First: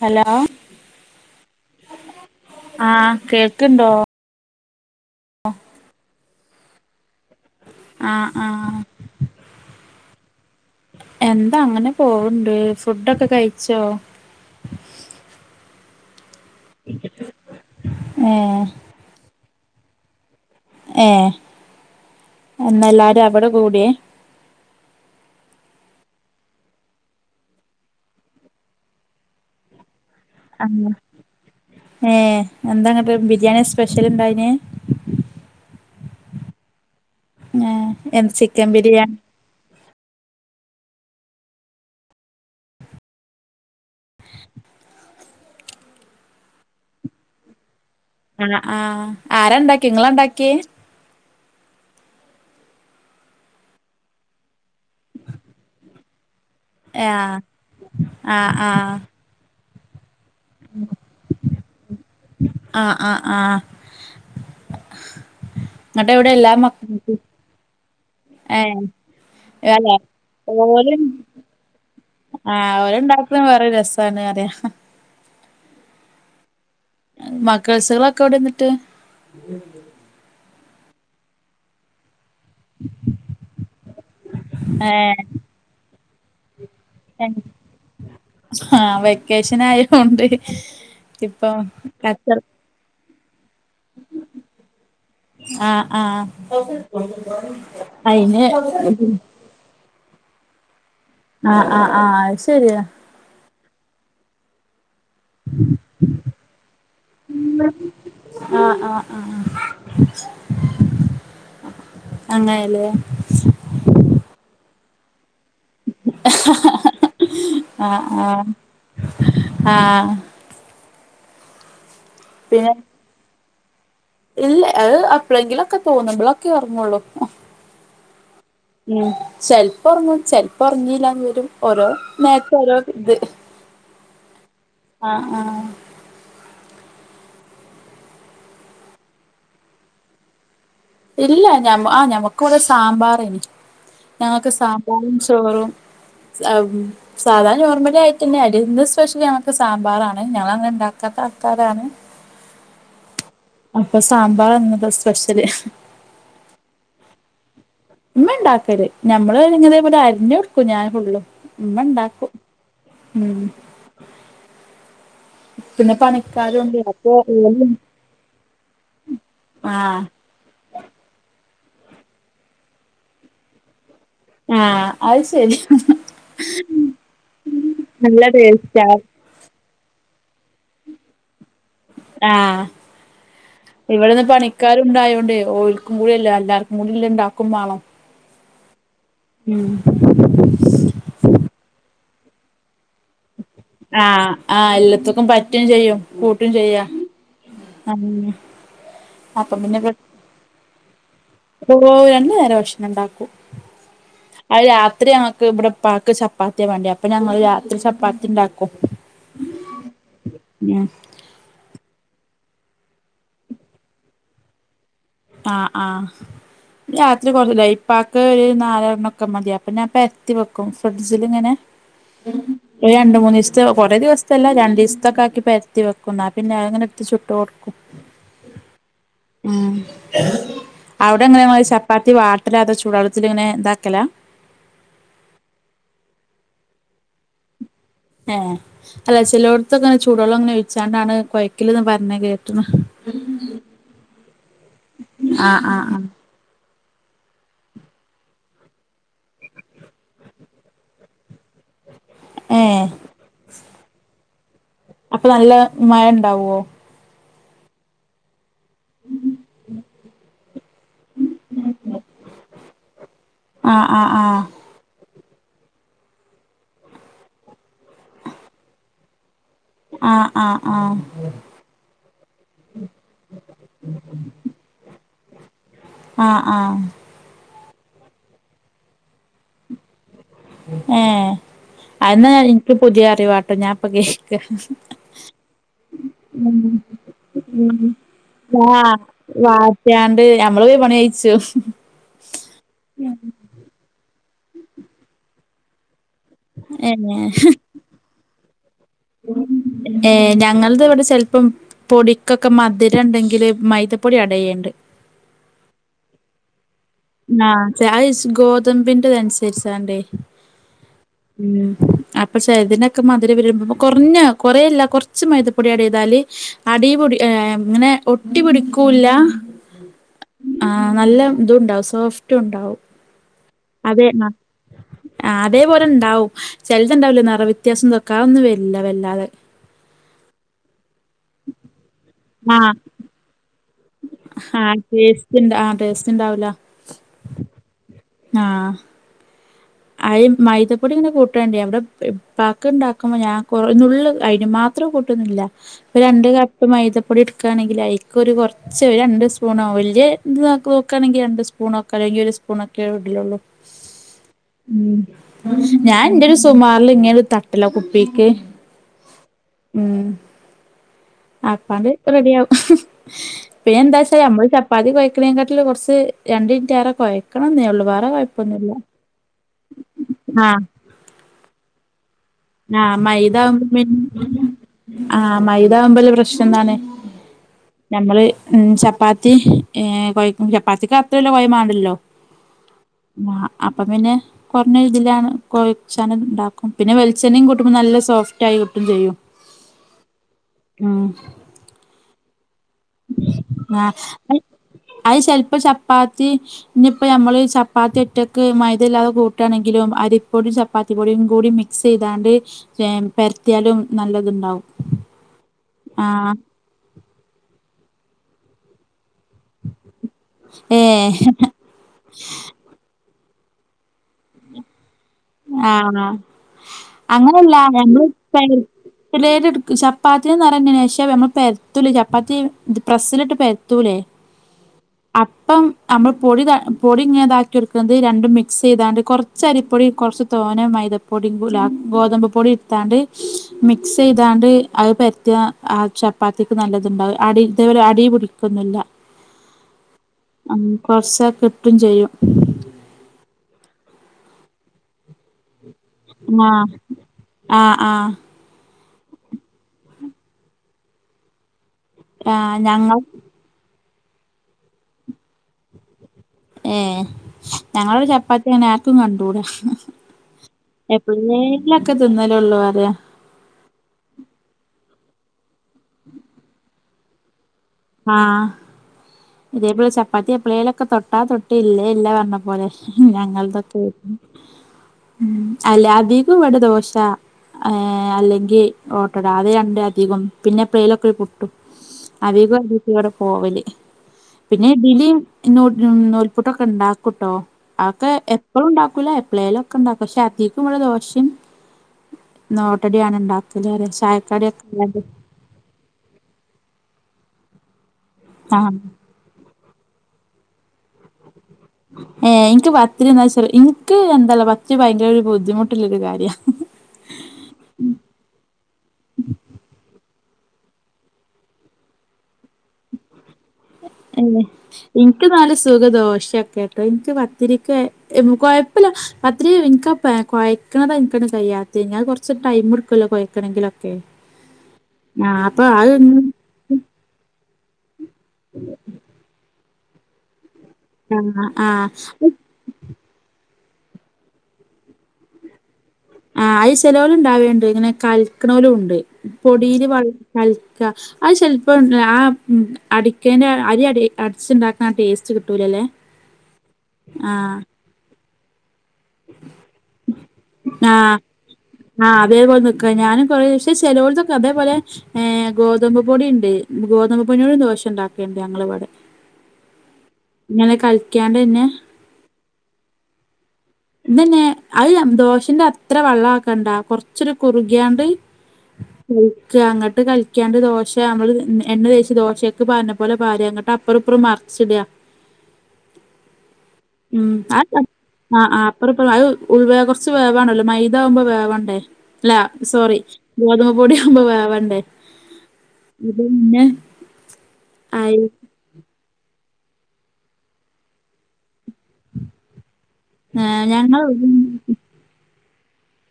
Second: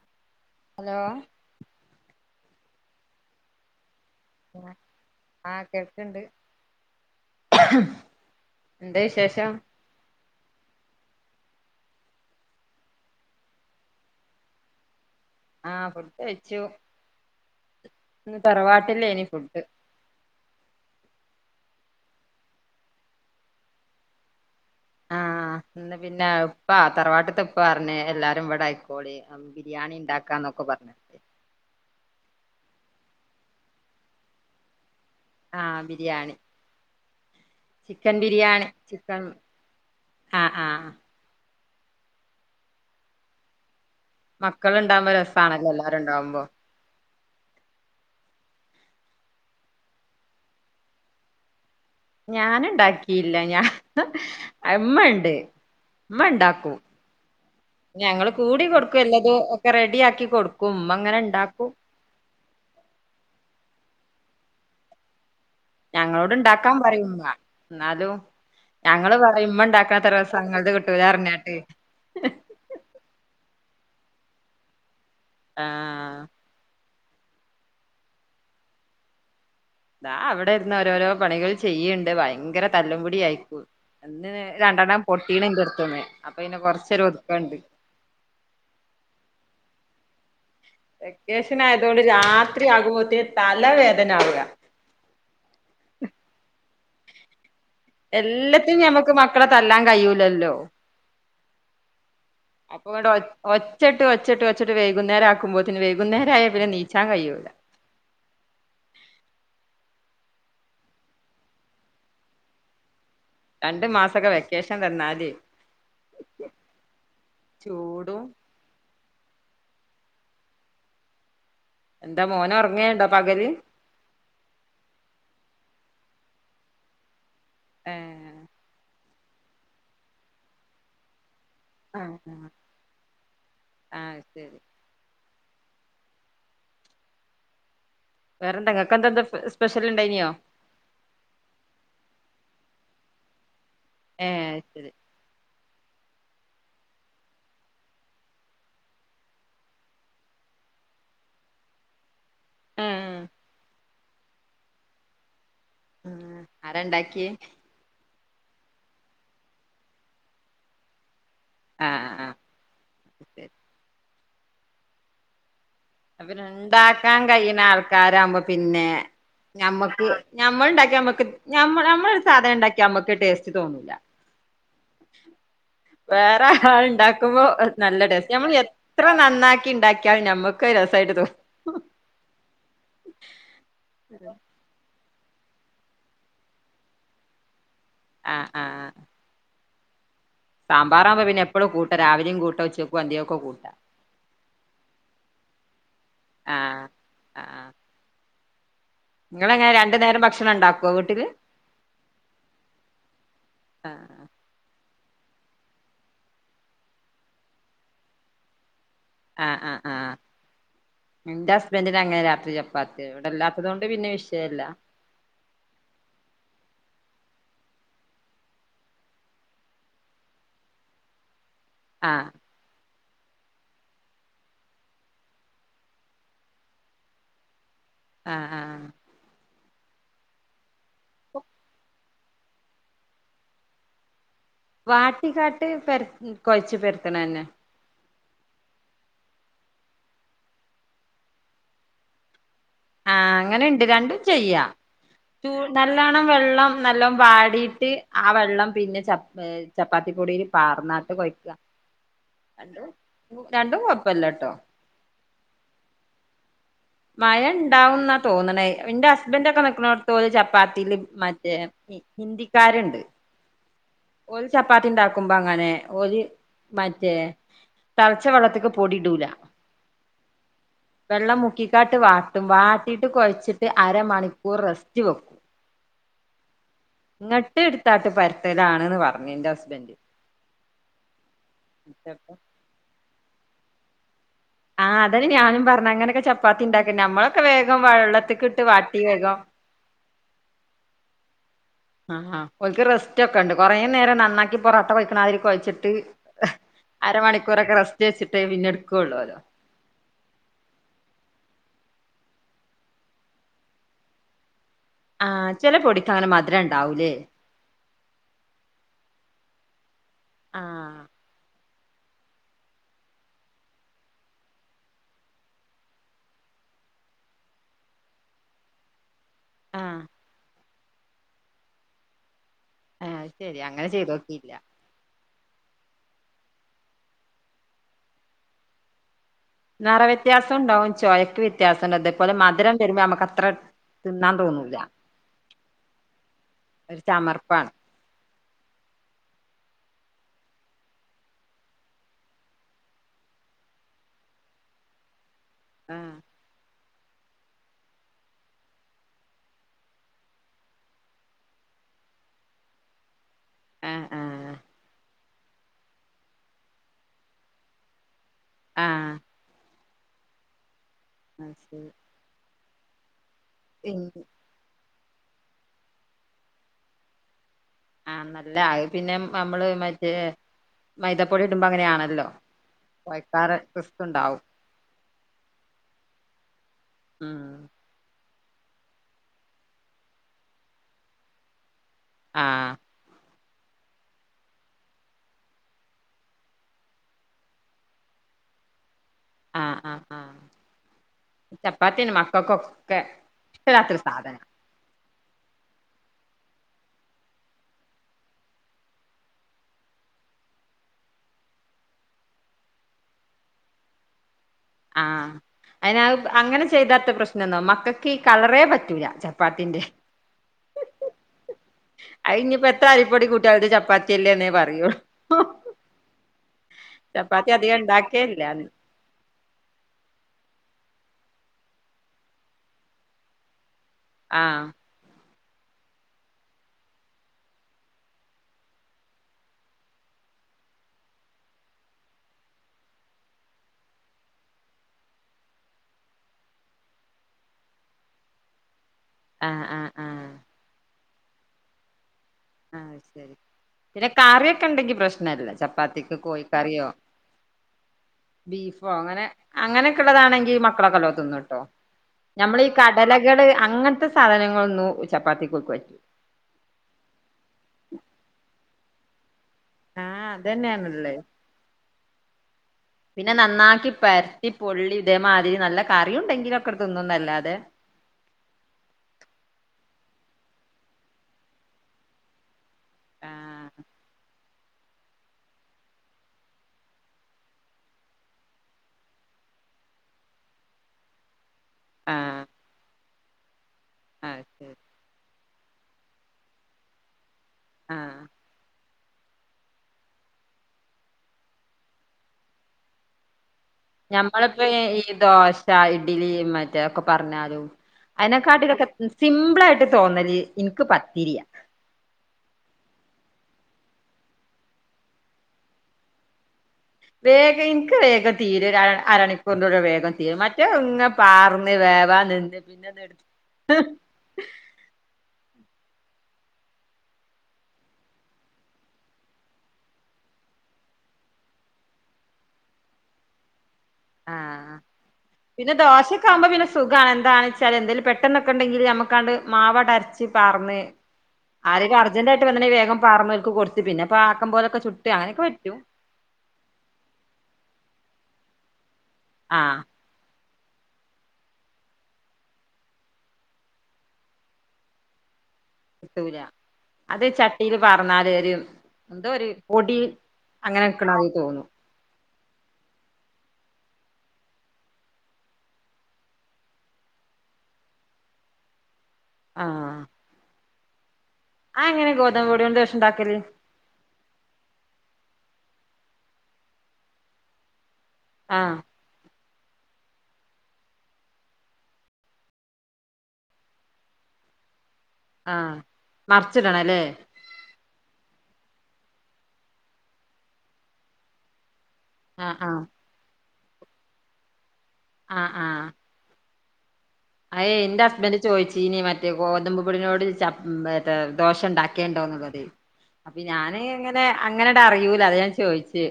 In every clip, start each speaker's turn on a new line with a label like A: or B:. A: Hello
B: hello
A: ആ കേക്ക്ണ്ടോ
B: ആഹ് കേൾക്ക്ണ്ട്
A: ആഹ് ആഹ്
B: എന്താ വിശേഷം?
A: എന്താ അങ്ങനെ പോവ്ണ്ട് ഫുഡൊക്കെ കഴിച്ചോ
B: ആ ഫുഡ് കഴിച്ചു ഇന്ന്
A: ഏഹ്
B: തറവാട്ടിലേനി ഫുഡ്
A: ഏ ഇന്നെല്ലാരും അവടെ കൂടെ
B: ആ ഇന്ന് പിന്നെ ഇപ്പാ തറവാട്ട്ത്തെ ഇപ്പ പറഞ്ഞ് എല്ലാരും ഇവിടെ ആയിക്കോളി ബിരിയാണി ഇണ്ടാ
A: ആ ഏ എന്താ ഇങ്ങട്ട് ബിരിയാണിയാ സ്പെഷ്യൽ ഉണ്ടായിനിയെ
B: ആഹ് ബിരിയാണി
A: ഏഹ്
B: ചിക്കൻ
A: എന്ത്
B: ബിരിയാണി
A: ബിരിയാണി
B: ചിക്കൻ ആഹ് ആഹ് മക്കളുണ്ടാവുമ്പൊ രസാണല്ലോ എല്ലാരും ഉണ്ടാകുമ്പോ
A: ആഹ് ആരാ ഇണ്ടാക്കി ഇങ്ങളാണ്ടാക്കിയെ
B: ഞൻ ഉണ്ടാക്കില്ല ഞാ ഇമ്മ ഉണ്ട് ഇമ്മ ഉണ്ടാക്കും
A: ആഹ്
B: ഞങ്ങള്
A: ആഹ്
B: കൂടി
A: ആഹ്
B: കൊടുക്കും എല്ലാതും ഒക്കെ റെഡി ആക്കി കൊടുക്കും ഉമ്മ ഇങ്ങനെ ഉണ്ടാക്കും.
A: ആഹ് ആഹ് ആഹ് ഇന്നട്ട് എവിടെ
B: ഞങ്ങളോട്
A: എല്ലാ
B: ഉണ്ടാക്കാൻ
A: മക്ക
B: പറയും ഉമ്മ എന്നാലും
A: ഏഹ്
B: ഞങ്ങള് പറയും
A: അല്ലെ
B: ഉമ്മണ്ടാക്ക്ണത്ര രസം ഞങ്ങൾത്
A: ഓല്
B: കിട്ടൂല പർഞ്ഞാട്ട്
A: ആഹ് ഓൽ ഉണ്ടാക്ക്ണ വേറൊരു രസാണ് പറയാ
B: ആഹ്
A: മക്കൾസ്കളൊക്കെ എവ്ടെ എന്നിട്ട്
B: ഇതാ അവടെ ഇര്ന്ന് ഓരോരോ പണികൾ ചെയ്യ്ണ്ട് ഭയങ്കര തല്ലുംപുടി ആയിട്ട് ഇന്ന് രണ്ടെണ്ണം
A: ഏഹ്
B: പൊട്ടീണ് ഇന്റെ അടുത്ത്ന്ന് അപ്പൊ പിന്നെ കുറച്ചൊരു ഒതുക്കണ്ട്
A: ആഹ് വെക്കേഷൻ ആയോണ്ട് ഇപ്പൊ
B: വെക്കേഷൻ ആയതോണ്ട്
A: കച്ചറ
B: രാത്രി ആകുമ്പോത്തിന് തലവേദന ആവാ
A: ആഹ് ആഹ് അയിന്
B: എല്ലത്തിനും ഞമ്മക്ക് മക്കളെ തല്ലാൻ കയ്യൂല്ലല്ലോ
A: ആഹ് ആഹ് ആഹ് അഹ് ശരിയാ
B: അപ്പൊ ഇങ്ങട്ട് ഒ ഒച്ചട്ട് ഒച്ചട്ട് ഒച്ചട്ട് വൈകുന്നേരം ആക്കുമ്പോത്തിന് വൈകുന്നേര ആയ പിന്നെ നീച്ചാൻ കഴിയൂല്ല
A: ആഹ് ആഹ് ആഹ് അങ്ങനെല്ലേ.
B: രണ്ടു മാസ ഒക്കെ വെക്കേഷൻ തന്നാൽ
A: ആഹ്
B: ചൂടും
A: ആഹ് ആഹ്
B: എന്താ മോന്
A: പിന്നെ
B: ഉറങ്ങേണ്ടോ പകല്.
A: ഇല്ല അത് എപ്പോളെങ്കിലൊക്കെ തോന്നുമ്പളൊക്കെ ഒറങ്ങോള്ളൂ
B: ഏഹ്.
A: ഉം ചിലപ്പോ ഒറങ്ങും ചിലപ്പോ ഒറങ്ങീല്ലാന്ന് വരും ഓരോ നേര്ത്ത്
B: ആ
A: ഓരോ ഇത്
B: ശരി
A: ആഹ് ആഹ്
B: വേറെ എന്താ ഇങ്ങക്കെന്താ സ്പെഷ്യൽ ഉണ്ടായിരുന്നോ
A: ഇല്ല ഞ ആഹ് ഞമ്മക്ക് ഇവിടെ സാമ്പാറേനി
B: ഏ
A: ഞങ്ങൾക്ക്
B: ശരി
A: സാമ്പാറും ചോറും ഉം സാധാരണ നോർമലായിട്ടന്നെ ഇന്ന് സ്പെഷ്യല് ഞങ്ങക്ക് സാമ്പാറാണ് ഞങ്ങള അങ്ങനെ ഇണ്ടാക്കാത്ത ആൾക്കാരാണ്.
B: ആ
A: അപ്പൊ സാമ്പാർ ഇന്നത്തെ സ്പെഷ്യല്.
B: ആഹ് ആരാ ഇണ്ടാക്കിയേ
A: ഇമ്മ ഇണ്ടാക്കല് നമ്മള് പിന്നെ ഇതേപോലെ അര്ഞ്ഞ് കൊടുക്കും ഞാൻ ഫുള്ളും ഇമ്മ
B: ആ ആ
A: ഉണ്ടാക്കും ഉം പിന്നെ
B: അത് പിന്നെ
A: പണിക്കാരുണ്ട് അപ്പൊ
B: ണ്ടാക്കാൻ കഴിയ്ണ
A: ഓലും
B: ആൾക്കാരകുമ്പോ പിന്നെ
A: ആഹ്
B: ഞമ്മക്ക്. നമ്മൾ ഉണ്ടാക്കി നമ്മക്ക് മ്മ നമ്മളൊരു സാധനം ഉണ്ടാക്കി നമ്മക്കത് ടേസ്റ്റ് തോന്നൂല്ല.
A: ആഹ് അയ് ശരി.
B: വേറെ ആൾ ണ്ടാക്കുമ്പോ നല്ല ടേസ് ഞമ്മൾ എത്ര നന്നാക്കി ണ്ടാക്കി. ട്ടാലും ഞമ്മക്കത് രസായിട്ട് തോന്നും.
A: ആഹ്. ഇവിടെന്ന് പണിക്കാാരുംണ്ടായോണ്ടേ ഓൽക്കുംകൂടിള്ള എല്ലാർക്കും കൂടി ഇല്ലത് ണ്ടാക്കും മാണം.
B: ആഹ് ആഹ് ആഹ്.
A: ഉം
B: സാമ്പാറാകുമ്പോ പിന്നെപ്പളും കൂട്ട രാവിലിം കൂട്ട ഉച്ച.
A: ആഹ് ആഹ് എല്ലത്ത്ക്കും പറ്റും ചെയ്യും കൂട്ടും ചെയ്യാ.
B: ആഹ്
A: അന്നെ.
B: ങ്ങളങ്ങനെ രണ്ടു നേരം ഭക്ഷണം ഉണ്ടാക്കുവോ വീട്ടില്.
A: ഓഹോ രണ്ടു നേരം ഭഷണംണ്ടാക്കും.
B: ആഹ്
A: അത് രാത്രി ഞങ്ങക്ക് ഇവിടെ പ്പാക്ക് ചപ്പാത്തിയ വാണ്ടി അപ്പൊ ഞങ്ങള് രാത്രി ചപ്പാത്തിണ്ടാക്കും.
B: ആഹ് ആഹ് ആഹ് ആഹ്. ന്റെ ഹസ്ബൻഡ്ന് അങ്ങനെ രാത്രി ചപ്പാത്തിയ. ഇവിടെല്ലാത്തത് കൊണ്ട് പിന്നെ വിഷയല്ല.
A: ആഹ് ആഹ്. രാത്രി കൊറ് ഇപ്പാക്ക് ഒരു നാലെണ്ണ ഒക്കെ മതി അപ്പൊ ഞാൻ പര്ത്തി വെക്കും ഫ്രിഡ്ജില്ങ്ങനെ.
B: ആഹ്.
A: ര് രണ്ട് മൂന്ന് ദിവസത്തെ കുറേ ദിവസത്തെല്ല രണ്ടീസ്ത്തൊക്കെ ആക്കി പരത്തി വെക്കും. ന്നപിന്നെ അത്ങ്ങനെ ട്ത്ത് ചുട്ട് കൊടു. ക്കും.
B: ആഹ് ആഹ്.
A: ആഹ്. അവിടെങ്ങനെ ങ്ങൾ ചപ്പാ. ത്തി വാട്ടലാ അതൊ ചൂടുവള്ളത്തിൽ ഇങ്ങനെ ഇതാക്കല.
B: വാട്ടിക്കാട്ട് പര് കൊഴച്ച് പര്ത്തണന്നെ.
A: ഏഹ്. അല്ല ചെലോട്ത്ത്ങ്ങനെ ചൂടുവെള്ളം ങ്ങനെ ഒഴിച്ചാണ്ടാണ് കൊയ്ക്കൽന്ന് പറഞ്ഞ് കേട്ട്ണ്.
B: ആഹ് അങ്ങനെ ണ്ട് രണ്ടും ചെയ്യാ ചു
A: ആഹ് ആഹ് ആഹ്
B: നല്ലോണം. വെള്ളം നല്ലോം വാടിട്ട് ആ വെള്ളം പിന്നെ ചപ്പ. ചപ്പാത്തി പൊടീൽ പാർന്നാട്ട് കൊയ്ക്ക. രണ്ട്
A: ഏഹ്
B: രണ്ടും കൊഴപ്പല്ലട്ടോ.
A: അപ്പൊ നല്ല മഴണ്ടാവൊ
B: മഴ ഉണ്ടാവുംന്നാ തോന്നണേ ഇന്റെ ഹസ്ബൻഡൊക്കെ നിക്ക്ണോട്ത്തോല് ചപ്പാത്തീല് മറ്റേ ഹിന്ദിക്കാര്ണ്ട്
A: ആഹ് ആഹ് ആഹ്
B: പ്പാത്തി ഉണ്ടാക്കുമ്പോ അങ്ങനെ ഒരു മറ്റേ തള്ച്ച വെള്ളത്ത്ക്ക് പൊടി ടൂല
A: ആഹ് ആഹ് ആഹ്
B: വെള്ളം മുക്കിക്കാട്ട് വാ ട്ടും വാട്ടീട്ട് കോയച്ചിട്ട് അരമണിക്കൂറ് റെസ്റ്റ് വെക്കും
A: ആഹ് ആഹ്
B: ന്നട്ട് എടുത്താട്ട് പരുത്തലാണ്ന്ന് പറഞ്ഞു ന്റെ ഹസ്ബൻഡ്
A: ഏ അയ്ന്നാ ഇൻക്ക് പുതിയ അറിവാട്ടോ ഞാൻപ്പൊ കേക്കാ
B: ആ അതെന്നേ ഞാനും പറഞ്ഞേ അങ്ങനൊക്കെ ചപ്പാത്തിണ്ടാക്കേ നമ്മളൊക്കെ വേഗം വെള്ളത്തിക്ക്ട്ട് വാട്ടി വേഗം
A: ട്ട്യാണ്ട് ഞമ്മള് വേം പണിയ്ച്ചും
B: ആ ഓൽക്ക് റെസ്റ്റ് ഒക്കെ ണ്ട് കൊറേ നേരം നന്നാക്കി പൊറൊട്ട കൊയ്ക്കണാതിരി കൊയച്ചിട്ട്
A: ഏഹ്
B: അരമണിക്കൂറൊക്കെ റസ്റ്റ് വെച്ചിട്ടെ പിന്നെടു
A: ഏ ഞങ്ങൾത് ഇവടെ ചെൽപ്പം പൊടിക്കൊക്കെ മധുരം ഇണ്ടെങ്കില് മൈദ പൊടി ആടെയ്യേണ്ട്.
B: ആ ചെല പൊടിക്കങ്ങനെ മധുരം ഇണ്ടാവൂലേ?
A: നാ അയ്ഷ് ഗോതമ്പിന്റെത് അൻസരിച്ചാണ്ടേ.
B: ആഹ്
A: ഉം അപ്പ ചെലതിനെക്കെ മധുരം വെരുമ്പം കൊർഞ്ഞാ കൊറേല്ല കൊർച്ച് മൈദപ്പൊടി ആഡൈയ്താല് അടീ പൊടി ഏ ഇങ്ങനെ ഒട്ടി പിടിക്കൂല്ല.
B: ആഹ്
A: ആ നല്ല ഇതുംണ്ടാവും സോഫ്റ്റ് ഇണ്ടാവും.
B: ആ അഹ് ശെരി അങ്ങനെ ചെയ്തൊക്കീല്ല.
A: ആ അതേപോലെ ഇണ്ടാവും ചെല്ത് എന്താവലേ നെറ വിത്യാസം തൊക്കേ അഒന്നും വേർലാ വെല്ലാതെ.
B: നെറ വ്യത്യാസം ഉണ്ടാവും ചൊയക്ക് വ്യത്യാസംണ്ട് അതേ പോലേ മധുരം വരുമ്പോ നമുക്കത്ര
A: ആ ടേസ്റ്റ് ണ്ടാ ആ ടേസ്റ്റ്ണ്ടാവുല.
B: ഒരു ചമർപ്പാണ്
A: ആഹ് അയിം മൈദപ്പൊടി ഇങ്ങനെ കുട്ടേണ്ടി അവടെ പെ ഇപ്പാക്ക്ണ്ടാക്കുമ്പോ ഞാൻ കൊറ നുള്ള് അയ്ന് മാ അത്ര കൂട്ടൊന്നില്ല ഒര്
B: ആഹ്
A: രണ്ട് കപ്പ് മൈദപ്പൊടി എടുക്കാണെങ്കില് അയ്ക്കൊരു കൊർ ച്ച് ഒര് രണ്ട് സ്പൂണോ വല്ല്യേ ഇത് നോക്കാണെങ്കി രണ്ട് സ്പൂണോ ഒക്കെ അല്ലെങ്കി ഒരു സ്പൂണൊക്കെ ഇടലുള്ളൂ.
B: ആഹ് ആഹ്
A: ഉം ഞാന്റെര് സുമാറിൽ ഇങ്ങനെ തട്ടലാ കുപ്പിക്ക്.
B: ആഹ്
A: ഉം
B: അത് ശരി
A: അപ്പാണ്ട് റെഡി ആവും. പിന്നെന്താച്ചാല്
B: പിന്ന
A: നമ്മള് ചപ്പാത്തി കൊയ്‌ക്കെനേം കാട്ടിലും കൊർച്ച് രണ്ടിൻറ്റേറെ കൊയ്ക്കണം ന്നേ ഒള്ളൂ. വേറെ
B: ആ നല്ല
A: കൊഴപ്പൊന്നുല്ല
B: അഹ് പിന്നെ നമ്മള് മറ്റേ
A: ആഹ്
B: മൈദപ്പൊടി ഇടുമ്പോ അങ്ങനെയാണല്ലോ.
A: ആ
B: കൊഴക്കാറ്
A: മൈദാവുമ്പോ പിൻ
B: റിസ്ക് ഉണ്ടാവും
A: ആ മൈദാവുംമ്പള്ള പ്രശ്നം ന്താണ്.
B: ഉം
A: ഞമ്മള് ഉം ചപ്പാത്തി ഏ കൊയ്ക്കും ചപ്പാത്തിക്ക് അത്രല്ല കൊയ മാണ്ടല്ലോ.
B: ആഹ്
A: മാ അപ്പ പിന്നെ കൊർഞ്ഞ ഇതിലാണ് കൊയച്ചാൻ ഇണ്ടാക്കും പിന്നെ വെൽ ച്ചെണ്ണേം കൂട്ടുമ്പോ നല്ല സോഫ്റ്റായി കിട്ടും ചെയ്യും.
B: ആ ആ ആ
A: ഉം
B: ചപ്പാത്തി അയ്ന് മക്കക്കൊ
A: ആ അഹ് അഹ് ചെൽപ്പം ചപ്പാത്തി ഇഞ്ഞിപ്പേ ഞമ്മള് ചപ്പാത്തി ഒറ്റക്ക് മൈദല്ലാതെ കൂട്ടാണെങ്കിലും അരിപ്പൊടി ച പ്പാത്തിപ്പൊടിയും കൂടി മിക്സൈയ്താണ്ട് ഏ പര്ത്തിയാലും നല്ലത്ണ്ടാവും.
B: ആ അയ്നത് അങ്ങനെ ചെയ്താത്തെ പ്രശ് പിന്നെ നമക്കെക്കേ ഈ കളറേ പറ്റൂല ചപ്പാത്തിന്റെ.
A: ഏഹ്
B: അഹ് ഇഞ്ഞിപ്പ എത്ര അരിപ്പൊടി കൂട്ടിയാലും ഇത് ചപ്പാത്തിയല്ലേ ന്നേ പറയൂ.
A: ആണോ
B: ചപ്പാത്തി
A: അങ്ങനെയല്ല
B: അധികം
A: ഞങ്ങൾ
B: ഉണ്ടാക്കേയില്ല
A: [unintelligible] [unintelligible] ചപ്പാത്തിന്നറിന്നനേ പക്ഷേ നമ്മള് പെര്ത്തുലേ ചപ്പാത്തി പ്രസ്സിലിട്ട് പെരത്തൂലേ?
B: ആഹ്
A: അപ്പം നമ്മൾ പൊടി ത പൊടി ഇങ്ങേതാക്കി കൊടുക്കുന്നത് രണ്ടും മിക്സ് ചെയ്താണ്ട് കൊർച്ച് അരിപ്പൊടി കൊർച്ച് തോനേ മൈദപ്പൊടിം കുലാ ഗോതമ്പ് പൊടിം ഇട്ത്താണ്ട് മിക്സ് ചെയ്താണ്ട് അത് പര് [unintelligible] ആ ചപ്പാത്തിക്ക് നല്ലതുണ്ടാവും അടി ഇതേ പോലെ അടീ പിടിക്കൊന്നില്ല.
B: ആഹ് ആ ആഹ്
A: കൊറച്ച കിട്ടും ചെയ്യും.
B: ആഹ് ശരി പിന്നെ കറിയൊക്കെ ഉണ്ടെങ്കി പ്രശ്നല്ല. ചപ്പാത്തിക്ക്
A: ആഹ്
B: കോഴിക്കറിയോ
A: ആഹ് ആഹ്.
B: ബീഫോ അങ്ങനെ അങ്ങനെയൊക്കെ ഉള്ളതാണെങ്കി മക്കളൊക്കെല്ലോ തിന്നുട്ടോ
A: ആഹ്
B: നമ്മളീഈ
A: ഞങ്ങൾ
B: കടല കള് അങ്ങനത്തെ സാധനങ്ങളൊന്നും ചപ്പാത്തിക്ക് ഓൽക്ക് പറ്റുല.
A: ഏ് ഞങ്ങളരു ചപ്പാത്തിയാണ് ആർ ക്കും കണ്ടുട.
B: ആഹ് അതന്നെയാണുള്ളേ
A: എപ്പളേ ങ്കിലൊക്കെ തിന്നലേ ഉള്ളൂ ന്ന റിയാ.
B: പിന്നെ നന്നാക്കി പരത്തിപൊള്ളി ഇതേമാതിരി നല്ല കറി ഉണ്ടെങ്കിലു ഒക്കത്തിന്നുന്നല്ലാതെ.
A: ആഹ ഇതേപെലെ ചപ്പാത്തി എപ്പളേലൊക്കെ തൊട്ടാ തൊട്ട് ഇല്ലേ ഇല്ല പറഞ്ഞ പോലെ. ഞങ്ങളതൊക്കെ
B: ആഹ്
A: അല്ല അധികം ഇവിടെ ദോശ. അല്ലെങ്കിൽ ഓട്ടട അത് രണ്ട് അധികം പിന്നെ എപ്പളെങ്കിലൊക്കെ പുട്ട്.
B: ആഹ്
A: അധികം ഡി കൂടി പോവല്
B: അത്
A: പിന്നെ
B: ശരി
A: ഡിലി. നൂൽപുട്ടൊക്കെ ഉണ്ടാക്കൂട്ടോ അതൊക്കെ
B: ആഹ്
A: എപ്പഴും ണ്ടാക്. ആക്കുല എപ്പളെലും ഒക്കെ ഉണ്ടാക്കും പക്ഷെ അധിക്കും ഇവിടെ ദോഷിം ഓട്ടടിംആണ് നോട്ട ഉണ്ടാക്കല് അറ.
B: ഞമ്മളിപ്പോ ദോ ഇഡലി മറ്റെ ഒക്കെ പറഞ്ഞാലും
A: ആഹ്
B: അതിനെക്കാട്ടിലൊക്കെ. സിമ്പിൾ ആായിട്ട് തോന്നല് എനിക്ക് പത്തിരിയാ.
A: ഏ എനിക്ക് പത്തിരി എന്താച്ച എനിക്ക് എന്താചല് പത്തിരി ഭയങ്കര ഒരു ബുദ്ധിമുട്ടുള്ളരു കാര്യ.
B: വേഗം എനിക്ക് വേഗം തീരും അരണിക്കൂറിന്റെ വേഗം തീരും. മറ്റേ പാർന്ന് വേവാൻ നിന്ന് പിന്നെ എ.
A: അല്ലെ എനിക്ക് നല്ല സുഖദോശയൊക്കെ കേട്ടോ എനിക്ക് പത്തിരിക്ക് കൊഴപ്പില്ല. പത്തിരി എനിക്ക് കൊഴയ്ക്ക്ണത് എന കഴ്യാത്ത കഴിഞ്ഞാൽ കുറച്ച് ടൈം എടുക്കല്ലോ കുഴക്കണെങ്കെ.
B: ആഹ്
A: ആഹ് അപ്പൊ അത്.
B: സുഖമാണ് എന്താണ വെച്ചാൽ എന്തേലും പെട്ടെന്നൊക്കെണ്ടെങ്കിൽ നമുക്കാണ്ട് മാവ്ട് അരച്ച് പ പറന്ന്.
A: ആഹ്
B: ആരക്കും
A: ആഹ്
B: അർജന്റ ആട്ട വെങ്ക വേഗംഅറ്മചക കൊടുു പിന്നെ പ ആക്കം പോലൊക്കെ ചുട്ട് അങ്ങനെയൊക്കെ പറ്റും.
A: ആ അയി ചെലവലും ഉണ്ടാവുണ്ട്. ഇങ്ങനെ കൽക്കണവലും ഉണ്ട്.
B: ആഹ്
A: പൊടിയിൽ വ കൽക്ക. അത് ചെിലപ്പോം ആ അടിക്കേന്റെ അരി അടി അടിച്ചിുണ്ടാക്കുന്ന ആ ടേസ്റ്റ് കിട്ടൂലല്ലേ
B: കിട്ടൂല അത്
A: ആഹ്
B: ചട്ടിയില് പാർന്നാല് ഒരു എന്തോ ഒരു പൊടി.
A: ആഹ്
B: അങ്ങനെക്കണതി തോന്നു.
A: ആഹ് അതേപോലെ നി ക്കുക ഞാനും കുശേഷം ചിലവര്ത് അതേപോലെ. ഏഹ ഹ് ഗോതമ്പ് പൊടിയ ഉണ്ട്. ഗോതമ്പ് പൊടിയോടും ദോശ ഉണ്ടാക്കണ്ട് ഞങ്ങള് വിടെ.
B: ആഹ്.
A: ഇങ്ങനെ കൽക്ക്യാണ്ട് പിന്നെ.
B: അങ്ങനെ ഗോതമ്പൂടി കൊണ്ട് ദോശ ണ്ടാക്കല്.
A: ഇതെന്നെ അത് ദോശന്റെ അത്ര വെള്ളം ആക്കണ്ടാ കൊർചൊരു കുറുകിയാണ്ട്.
B: ആഹ്.
A: [unintelligible] ന്നട്ട് കൽക്ക്യണ്ട് ദോശ നമ്മള് എണ്ണ തേച്ച് ദോശയൊക്കെ പാര്ണ പോലെ പാര ന്നട്ട്. അപ്പറും ഇപ്പറും മർ ച്ച് ടാ.
B: ആഹ് മർച്ചിടണം അല്ലേ.
A: ഉ ആ അപ്പറ ഇപ്പ അത് ഉ കൊർച്ച് വേവണല്ലോ മൈദാകുമ്പോ വേവണ്ടേ. അല്ല
B: ആഹ് ആഹ്
A: സോറി ഗോതമ്പു പൊടി ആവുമ്പോ വേവണ്ടേ
B: ആ ആഹ്
A: ഇത് ഇന്നെ
B: അയയ് എന്റെ ഹസ്ബന്ഡ ചോയ്ച്ചീനി മറ്റേ ഗോതമ്പ് പൊടിനോട് ചപ്പ് മറ്റെ ദോശ ഇണ്ടാക്കേണ്ടോന്ന്ള്ളതെ അപ്പൊ
A: ഏഹ്
B: ഞാന്
A: ഞങ്ങൾ
B: ഇങ്ങനെ അങ്ങനാണ്ട് അറിയൂല അതാ ഞാൻ ചോയിച്ചത്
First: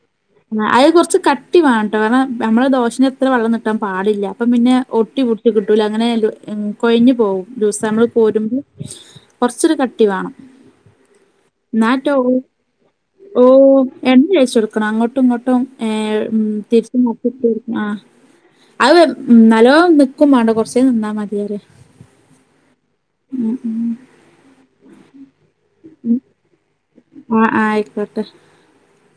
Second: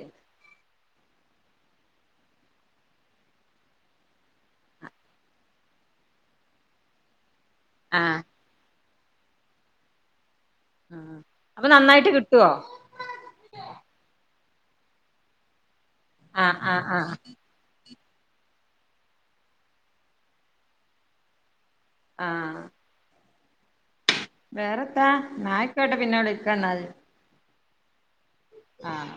A: നെ അത് കൊറച്ച് കട്ടി വാണം ട്ടോ കാരണം നമ്മള് ദോശന്റത്ര വെള്ളം നീട്ടാൻ പാടില്ല അപ്പൊ പിന്നെ ഒട്ടി പുടി കിട്ടൂല അങ്ങനെ എല്ലോ എൻ കൊഴഞ്ഞു പോവും ദിവസമ്മള്
B: ആഹ്
A: കോരുമ്പോ കൊറച്ചൊരു കട്ടി വേണം
B: ആഹ് അപ്പൊ നന്നായിട്ട്
A: ഇന്നാട്ടോ
B: കിട്ടുവോ
A: ഓഹ് എണ്ണീം ഒഴിച്ചൊട്ക്ക്ണോ അങ്ങോ ട്ടും ഇങ്ങോട്ടും ഏഹ്
B: ആഹ് ആഹ്
A: തിരിച്ചും
B: ആഹ്
A: മറിച്ചുട്ട് ആഹ് അത് നല്ലോം നിക്കും മാണ്ട കൊറച്ചേരം നിന്നാ മതിറ്യാ
B: ആഹ്
A: ഉം ഉം
B: വേറെത്താ ഇന്നാ അയിക്കോട്ടെ പിന്നെ വിളിക്കന്നാല്
A: ആഹ് ആഹ് അയിക്കോട്ടെ
B: ആഹ്